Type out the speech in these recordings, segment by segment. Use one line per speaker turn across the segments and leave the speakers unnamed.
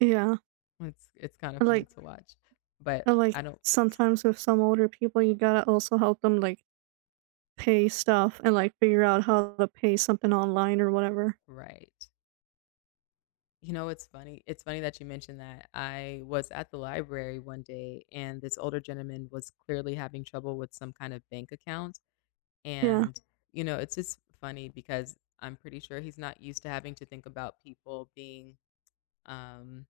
Yeah.
It's it's kind of funny
Like
to watch, but
And, like,
I don't
sometimes with some older people, you gotta also help them, like, pay stuff and, like, figure out how to pay something online or whatever.
Right. You know, it's funny it's funny that you mentioned that. I was at the library one day and this older gentleman was clearly having trouble with some kinda bank account
Yeah.
and, you know, it's just funny because I'm pretty sure he's not used to having to think about people being, um,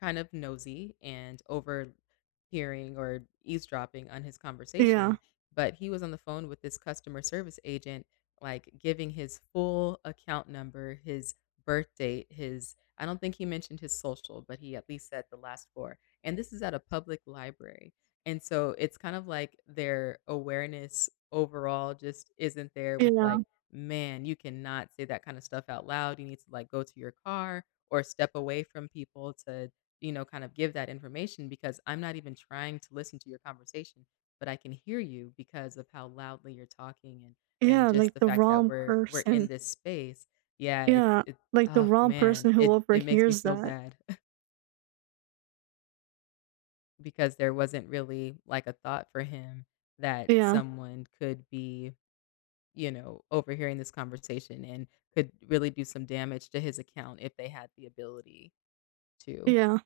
kind of nosy and overhearing or eavesdropping on his
Yeah.
conversation, but he was on the phone with this customer service agent, like, giving his full account number, his birth date, his I don't think he mentioned his social, but he at least said the last 4, and this is at a public library and so it's kind of like their awareness overall just isn't there
You
with like,
know.
man, you cannot say that kind of stuff out loud. You need to like go to your car or step away from people to, you know, kind of give that information because I'm not even trying to listen to your conversation, but I can hear you because of how loudly you're talking and and
Yeah,
just
like
the
the
fact that
wrong
we're we're in
person.
this space. Yeah, it's
Yeah,
it
like the
ah
wrong
man,
person who
it it makes me
overhears
feel
that.
bad. Because there wasn't really like a thought for him that
Yeah.
someone could be, you know, overhearing this conversation and could really do some damage to his account if they had the ability to.
Yeah.